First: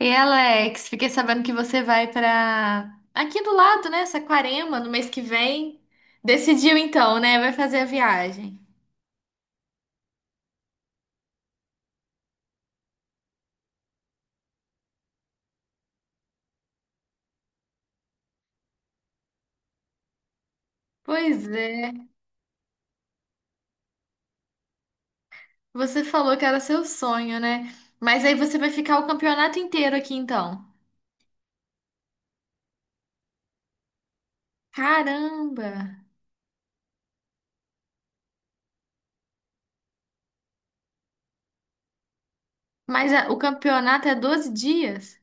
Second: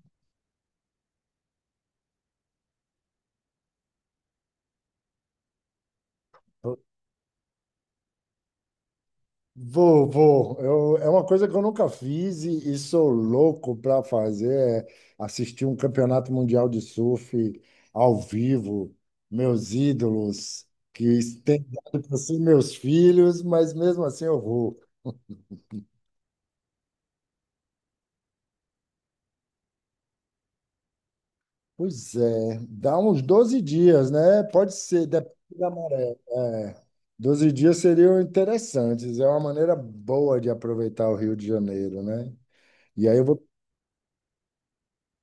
E Alex, fiquei sabendo que você vai pra aqui do lado, né? Saquarema, no mês que vem. Decidiu então, né? Vai fazer a viagem. Vou, vou. É uma coisa que eu nunca fiz e sou louco para fazer, é assistir um campeonato mundial de surf ao vivo. Meus ídolos, que Pois têm é. dado para ser meus filhos, mas mesmo assim eu vou. Você falou que era seu sonho, né? Mas aí você vai ficar o campeonato inteiro aqui então. Pois é, dá uns 12 dias, né? Pode ser, depende Caramba! da maré. É, 12 dias seriam interessantes. É uma maneira boa de aproveitar o Rio de Janeiro, né? E Mas aí eu o vou campeonato é 12 dias?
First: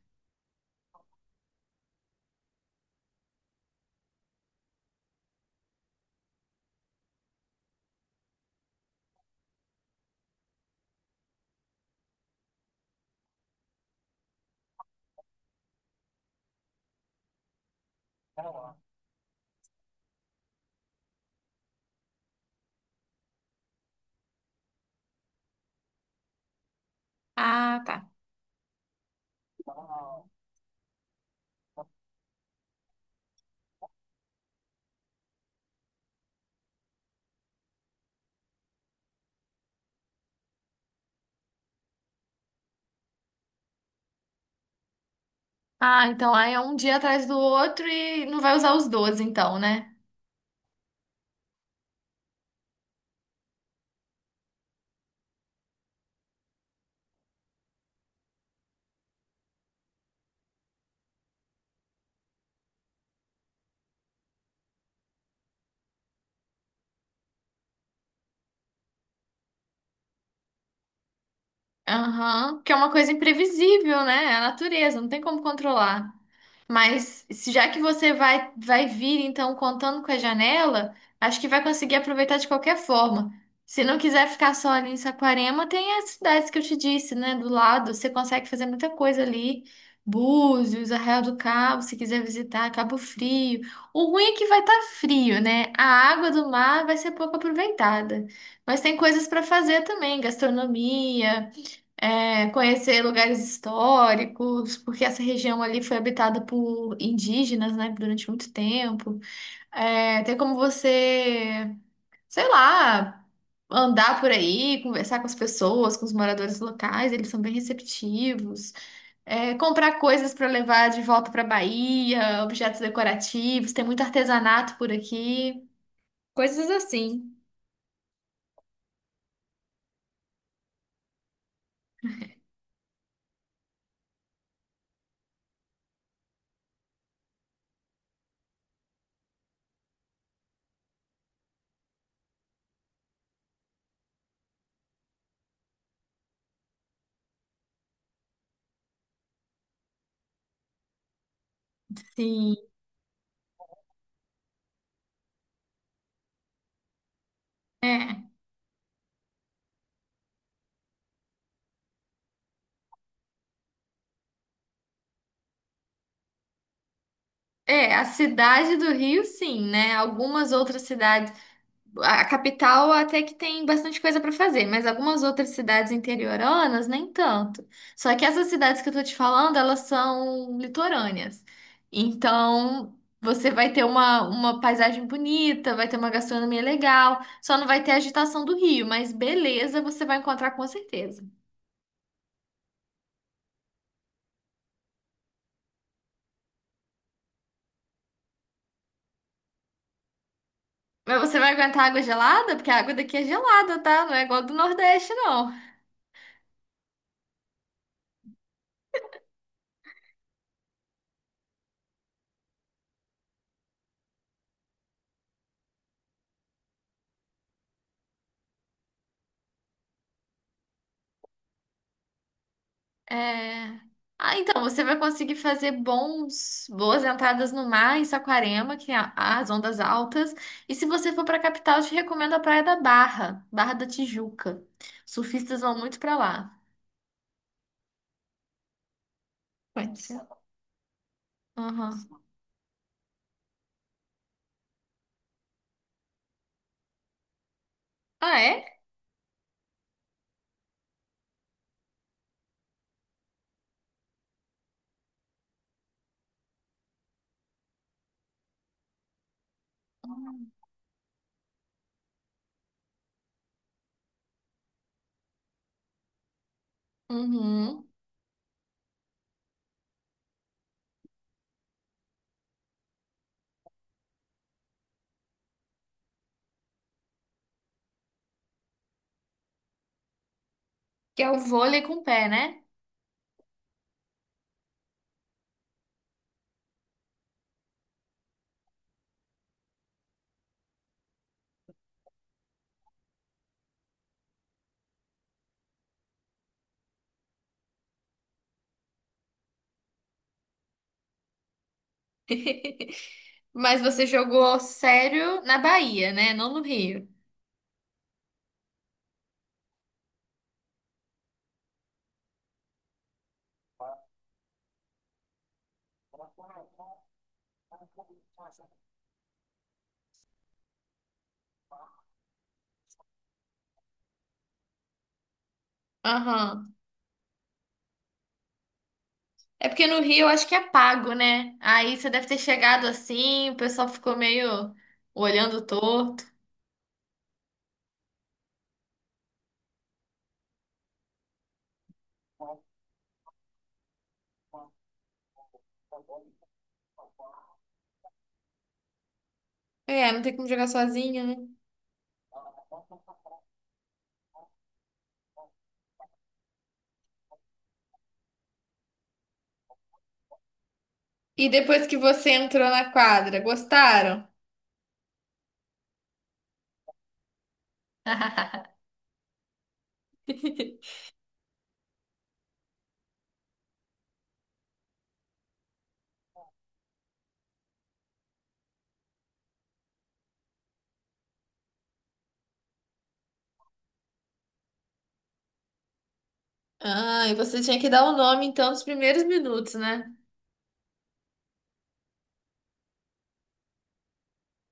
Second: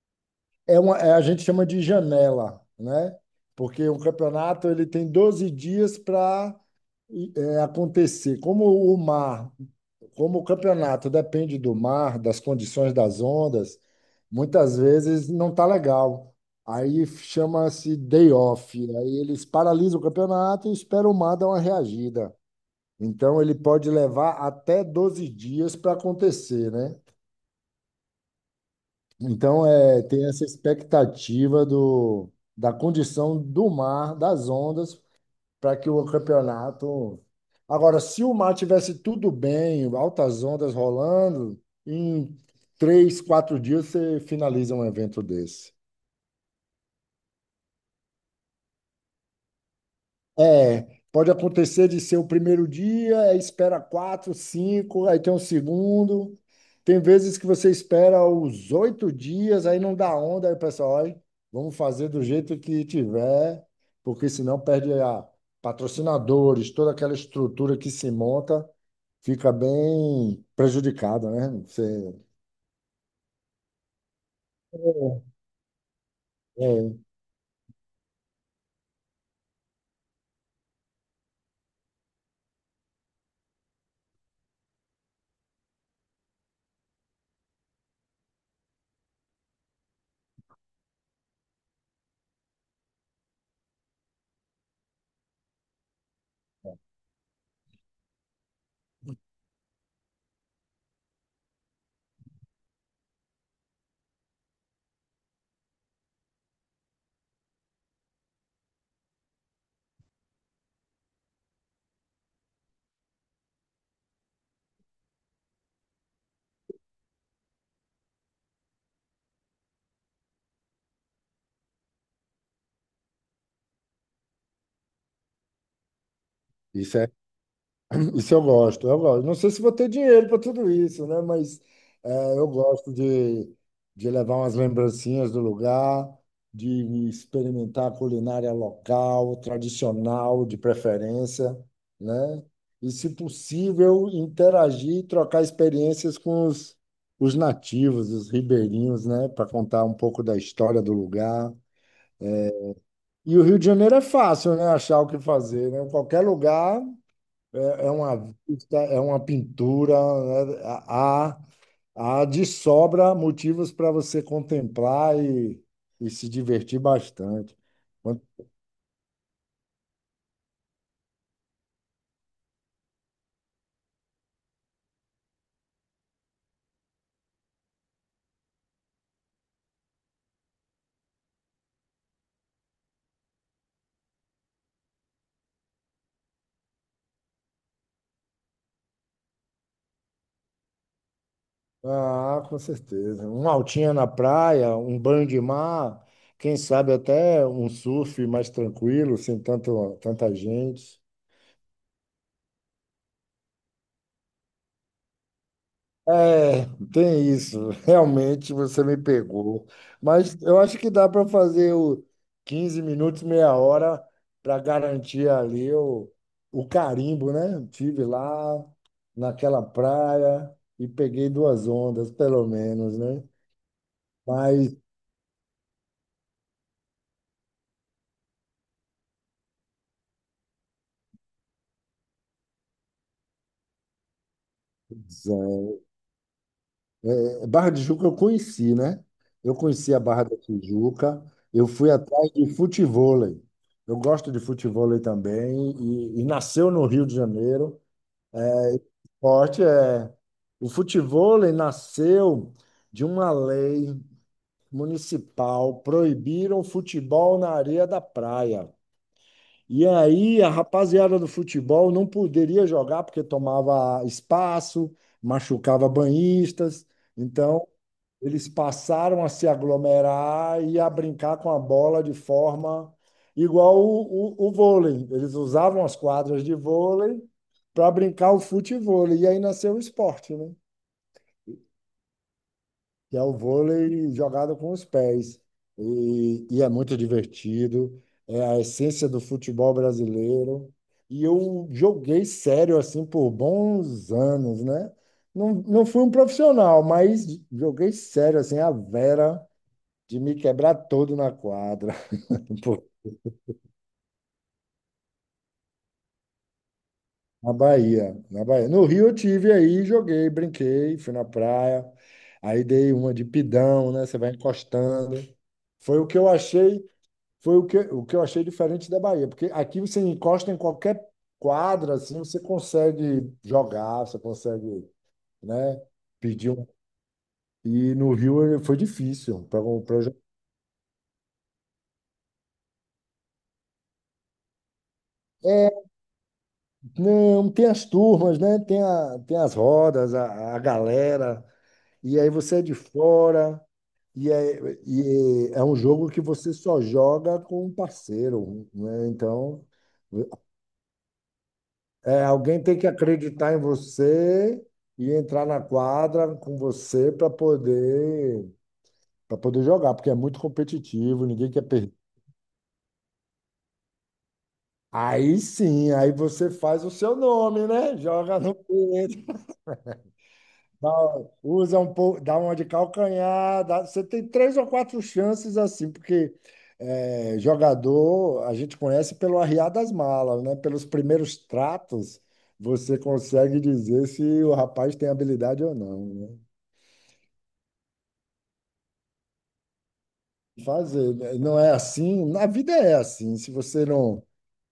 a gente chama de janela, né? Porque o campeonato ele tem 12 dias para acontecer. O mar, Como o campeonato depende do mar, das condições das ondas, muitas vezes não tá legal. Aí chama-se day off. Aí eles paralisam o campeonato e esperam o mar dar uma reagida. Então ele pode levar até 12 dias para acontecer, né? Ah, tá. Então, é, tem essa expectativa do, da condição do mar, das ondas, para que o campeonato. Agora, se o mar tivesse tudo bem, altas ondas rolando, em três, quatro dias você finaliza um evento desse. Ah, então aí é um dia atrás do outro e não vai usar os 12, então, né? É, pode acontecer de ser o primeiro dia, aí espera quatro, cinco, aí tem um segundo. Tem vezes que você espera os oito dias, aí não dá onda, aí o pessoal, olha, vamos fazer do jeito que tiver, porque senão perde a patrocinadores, toda aquela estrutura que se monta fica bem prejudicada, né? Você, Aham, que é uma coisa imprevisível, né? É a natureza, não tem como controlar. é, Mas já que você vai vir, então, contando com a janela, acho que vai conseguir aproveitar de qualquer forma. Se não quiser ficar só ali em Saquarema, tem as cidades que eu te disse, né? Do lado, você consegue fazer muita coisa ali. Búzios, Arraial do Cabo, se quiser visitar, Cabo Frio. O ruim é que vai estar frio, né? A água do mar vai ser pouco aproveitada. Mas tem coisas para fazer também, gastronomia é, conhecer lugares históricos, porque essa região ali foi habitada por indígenas, né, durante muito tempo. É, tem como você, sei lá, andar por aí, conversar com as pessoas, com os moradores locais, eles são bem receptivos. É, comprar coisas para levar de volta para Bahia, objetos decorativos, tem muito artesanato por aqui, coisas é assim. Isso eu gosto, eu gosto. Não sei se vou ter dinheiro para tudo isso, né? Mas é, eu gosto de levar umas lembrancinhas do lugar, de experimentar a culinária local, tradicional, de preferência, né? E, se possível, interagir e trocar experiências com os nativos, os ribeirinhos, né? Para contar um pouco da história do lugar. Sim. E o Rio de Janeiro é fácil, né? Achar o que fazer, né? Qualquer lugar. É, é É, uma vista, é uma pintura, né? Há, há de sobra motivos para você contemplar e se divertir bastante. é, a Quando- cidade do Rio, sim, né? Algumas outras cidades. A capital até que tem bastante coisa para fazer, mas algumas outras cidades interioranas nem tanto. Só que essas cidades que eu tô te falando, elas são litorâneas. Então, você vai ter uma paisagem bonita, vai ter uma gastronomia legal, só não vai ter a agitação do rio, mas beleza, você vai encontrar com certeza. Ah, com certeza. Uma altinha na praia, um banho de mar, quem sabe até um surf mais tranquilo, sem tanto, tanta gente. Mas você vai aguentar água gelada? Porque a água daqui é gelada, tá? Não é igual a do Nordeste, não. É, tem isso. Realmente você me pegou. Mas eu acho que dá para fazer o 15 minutos, meia hora, para garantir ali o carimbo, né? Tive lá naquela praia e peguei duas ondas, pelo menos, né? É... Ah, então, Mas você vai conseguir fazer bons, boas entradas no mar em Saquarema, que tem as ondas altas. E se você for para a capital, eu te recomendo a Praia da Barra, Barra da Tijuca. Surfistas vão muito para lá. é, Barra de Juca eu conheci, né? Eu conheci Pode a ser. Barra da Tijuca, eu fui Aham. atrás de futevôlei. Eu gosto de futevôlei também e nasceu no Rio de Janeiro. Ah, é? Esporte é. O futevôlei nasceu de uma lei municipal, proibiram o futebol na areia da praia. E aí a rapaziada do futebol não poderia jogar porque tomava espaço, machucava banhistas. Então, Uhum. eles passaram a se aglomerar e a brincar com a bola de forma igual o vôlei. Eles usavam as quadras de vôlei para brincar o futevôlei. E aí nasceu o esporte, né? Que é o vôlei com o pé, né? Que é o vôlei jogado com os pés. E é muito divertido, é a essência do futebol brasileiro. E eu joguei sério assim por bons anos, né? Não, não fui um profissional, mas joguei sério assim, a Vera de me quebrar todo na quadra, pô, Mas você jogou sério na Bahia, né? Não no Rio. na Bahia, na Bahia. No Rio eu tive aí, joguei, brinquei, fui na praia. Aí dei uma de pidão, né? Você vai encostando. Foi o que eu achei Foi o que eu achei diferente da Bahia, porque aqui você encosta em qualquer quadra, assim, você consegue jogar, você consegue, né, pedir um. Aham. E no Rio foi difícil para É o porque no projeto. Rio eu acho que é pago, né? Aí você deve ter chegado assim, o pessoal ficou meio olhando É, torto. não, tem as turmas, né? Tem as rodas, a galera, e aí você é de fora, e é um jogo que você só joga com um parceiro, né? Então, É, não tem como jogar sozinho, né? é, alguém tem que acreditar em você e entrar na quadra com você para poder jogar, porque é muito competitivo, E ninguém quer depois perder. que você entrou na quadra, gostaram? Aí sim, aí você faz o seu nome, né? Joga no peito, dá- usa um pouco, dá uma de calcanhar, dá- você tem três ou quatro chances assim, porque é, jogador a gente conhece pelo arriar das malas, né? Pelos primeiros tratos, você consegue dizer se o rapaz tem habilidade ou não, né? Ah, e você tinha que dar o nome então dos primeiros minutos, né? Fazer, né? Não é assim. Na vida é assim. Se você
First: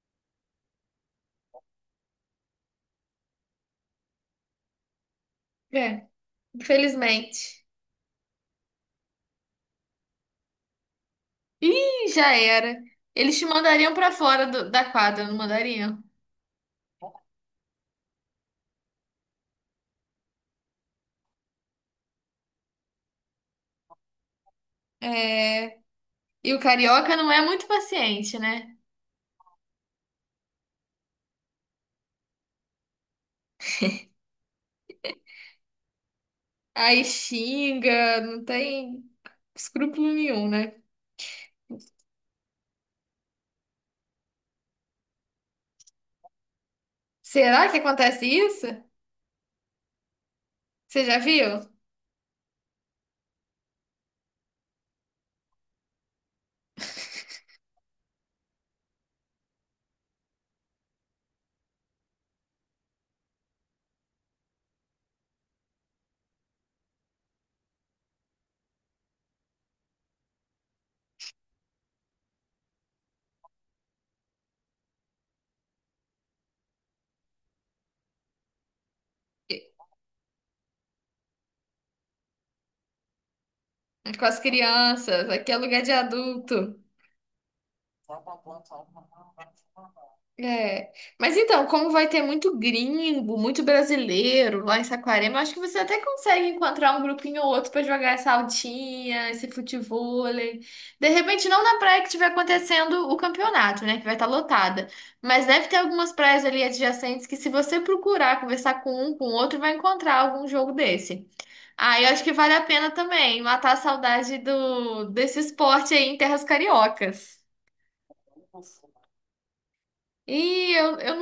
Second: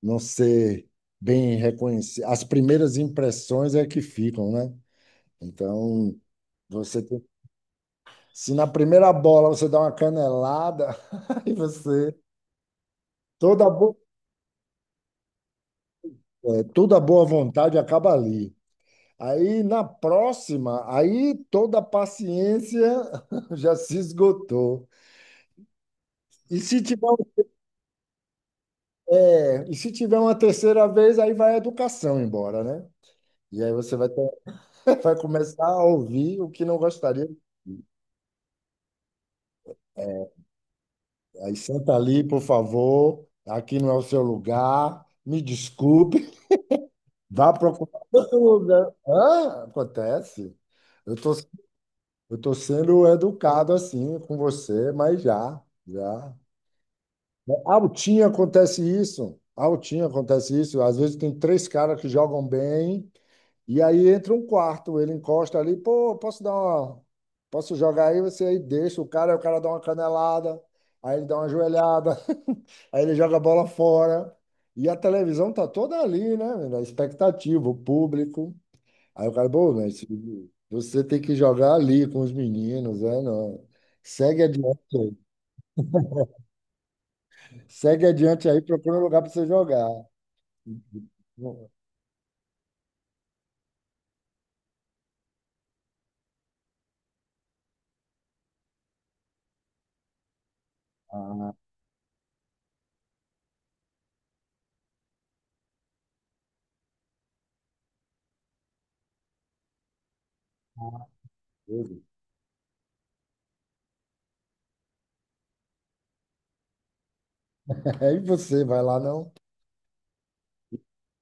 não, ser bem reconhecido, as primeiras impressões é que ficam, né? É, Então, você tem- infelizmente. se na primeira bola você dá uma canelada, aí Ih, você já era. Eles te toda a mandariam bo... pra fora da quadra, não mandariam? é, toda a boa vontade acaba ali. Aí na próxima, aí toda a paciência já se esgotou. É. E E o se tiver, carioca não é muito paciente, né? é, e se tiver uma terceira vez, aí vai a educação embora, né? E aí você vai ter. Vai começar a ouvir o que não Aí gostaria. xinga, não tem. Escrúpulo nenhum, né? Aí senta ali, por favor. Aqui não é o seu lugar. Me desculpe. Vá Será que procurar acontece outro isso? lugar. Hã? Acontece. Você Eu já tô, viu? eu tô sendo educado assim com você, mas já, já. Altinho acontece isso. Altinho acontece isso. Às vezes tem três caras que jogam bem. E aí entra um quarto, ele encosta ali, pô, posso dar uma, posso jogar aí, você aí deixa o cara, aí o cara dá uma canelada, aí ele dá uma joelhada, aí ele joga a bola fora. E a televisão tá toda ali, né, menina? A expectativa, o público. Aí o cara, pô, mas você tem que jogar ali com os meninos, né? Não. Com as Segue adiante aí. crianças, aqui é lugar de adulto. Segue adiante aí, procura um lugar para você jogar. É. Mas então, como vai ter muito gringo, muito brasileiro lá em Saquarema, eu acho que você até consegue encontrar um grupinho ou outro pra jogar essa altinha, esse futevôlei. De repente, Ah, não na praia que estiver acontecendo o campeonato, né? Que vai estar lotada. Mas deve ter algumas praias ali adjacentes que, se você procurar conversar com um, com o outro, vai encontrar algum jogo desse. Ah, beleza. eu acho que vale a pena também matar a saudade do desse esporte aí em terras cariocas. Aí você vai lá, não? E eu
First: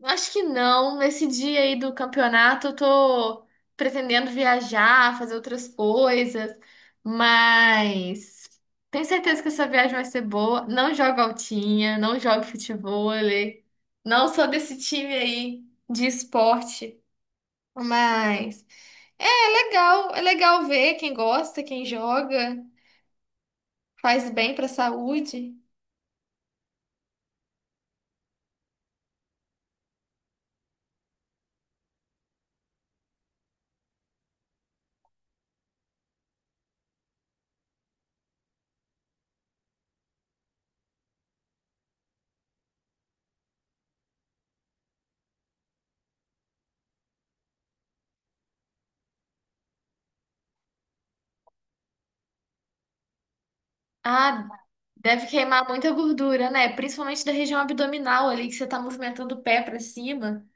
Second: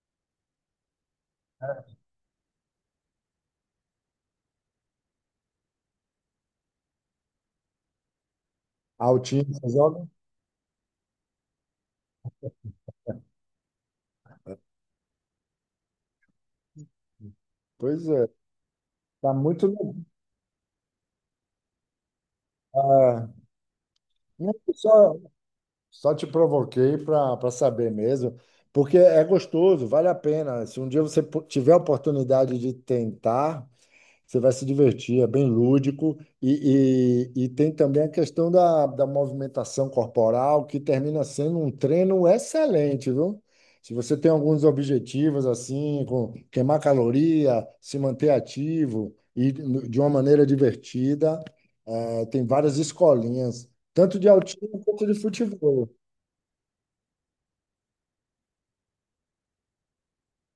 não acho que não. Nesse dia aí do campeonato, eu tô pretendendo viajar, fazer outras coisas, mas tenho Ah, o certeza time, que essa você viagem vai joga? ser boa. Não jogo altinha, não jogo futevôlei, não sou desse time aí de esporte, Pois é, mas é tá muito legal. É legal ver quem gosta, quem joga. Ah, Faz bem não, para a só, saúde? só te provoquei para saber mesmo, porque é gostoso, vale a pena. Se um dia você tiver a oportunidade de tentar, você vai se divertir, é bem lúdico. E tem também a questão da movimentação corporal, que termina sendo um treino excelente, viu? Se você tem alguns objetivos, assim, com queimar caloria, se manter ativo de uma maneira divertida, tem várias escolinhas, tanto de Ah, altinho quanto de deve queimar futebol. muita gordura, né? Principalmente da região abdominal ali, que você tá movimentando o pé para cima.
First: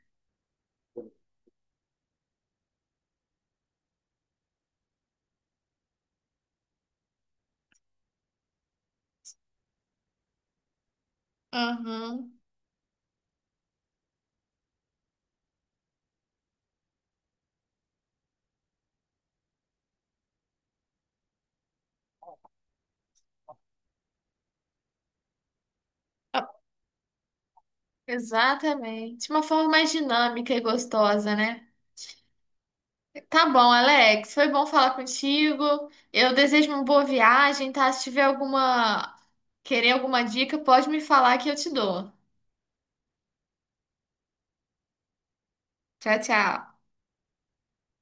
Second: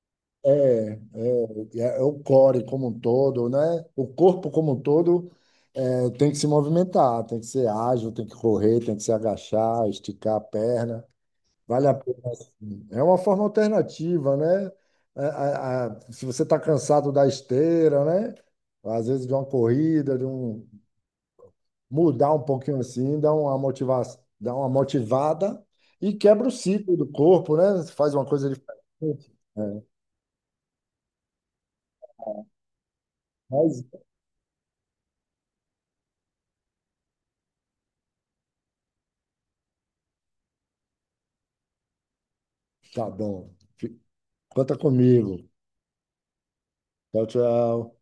É o core como um todo, né? O corpo como um todo é, tem que se movimentar, tem que ser ágil, tem que correr, tem que se agachar, esticar a perna. Vale a pena, Aham. sim. É uma forma alternativa, né? Se você está cansado da esteira, né? Às vezes de uma corrida, de um mudar um pouquinho assim, dá uma motivada e quebra o Ah, ciclo do corpo, né? Faz uma coisa exatamente. diferente. Uma forma É, mais dinâmica e gostosa, né? Tá bom, mas Alex. Foi bom falar contigo. Eu desejo uma boa viagem, tá? Se tiver alguma, querer alguma dica, pode me falar que eu te dou. tá bom. Conta comigo. Tchau, tchau. Tchau, tchau.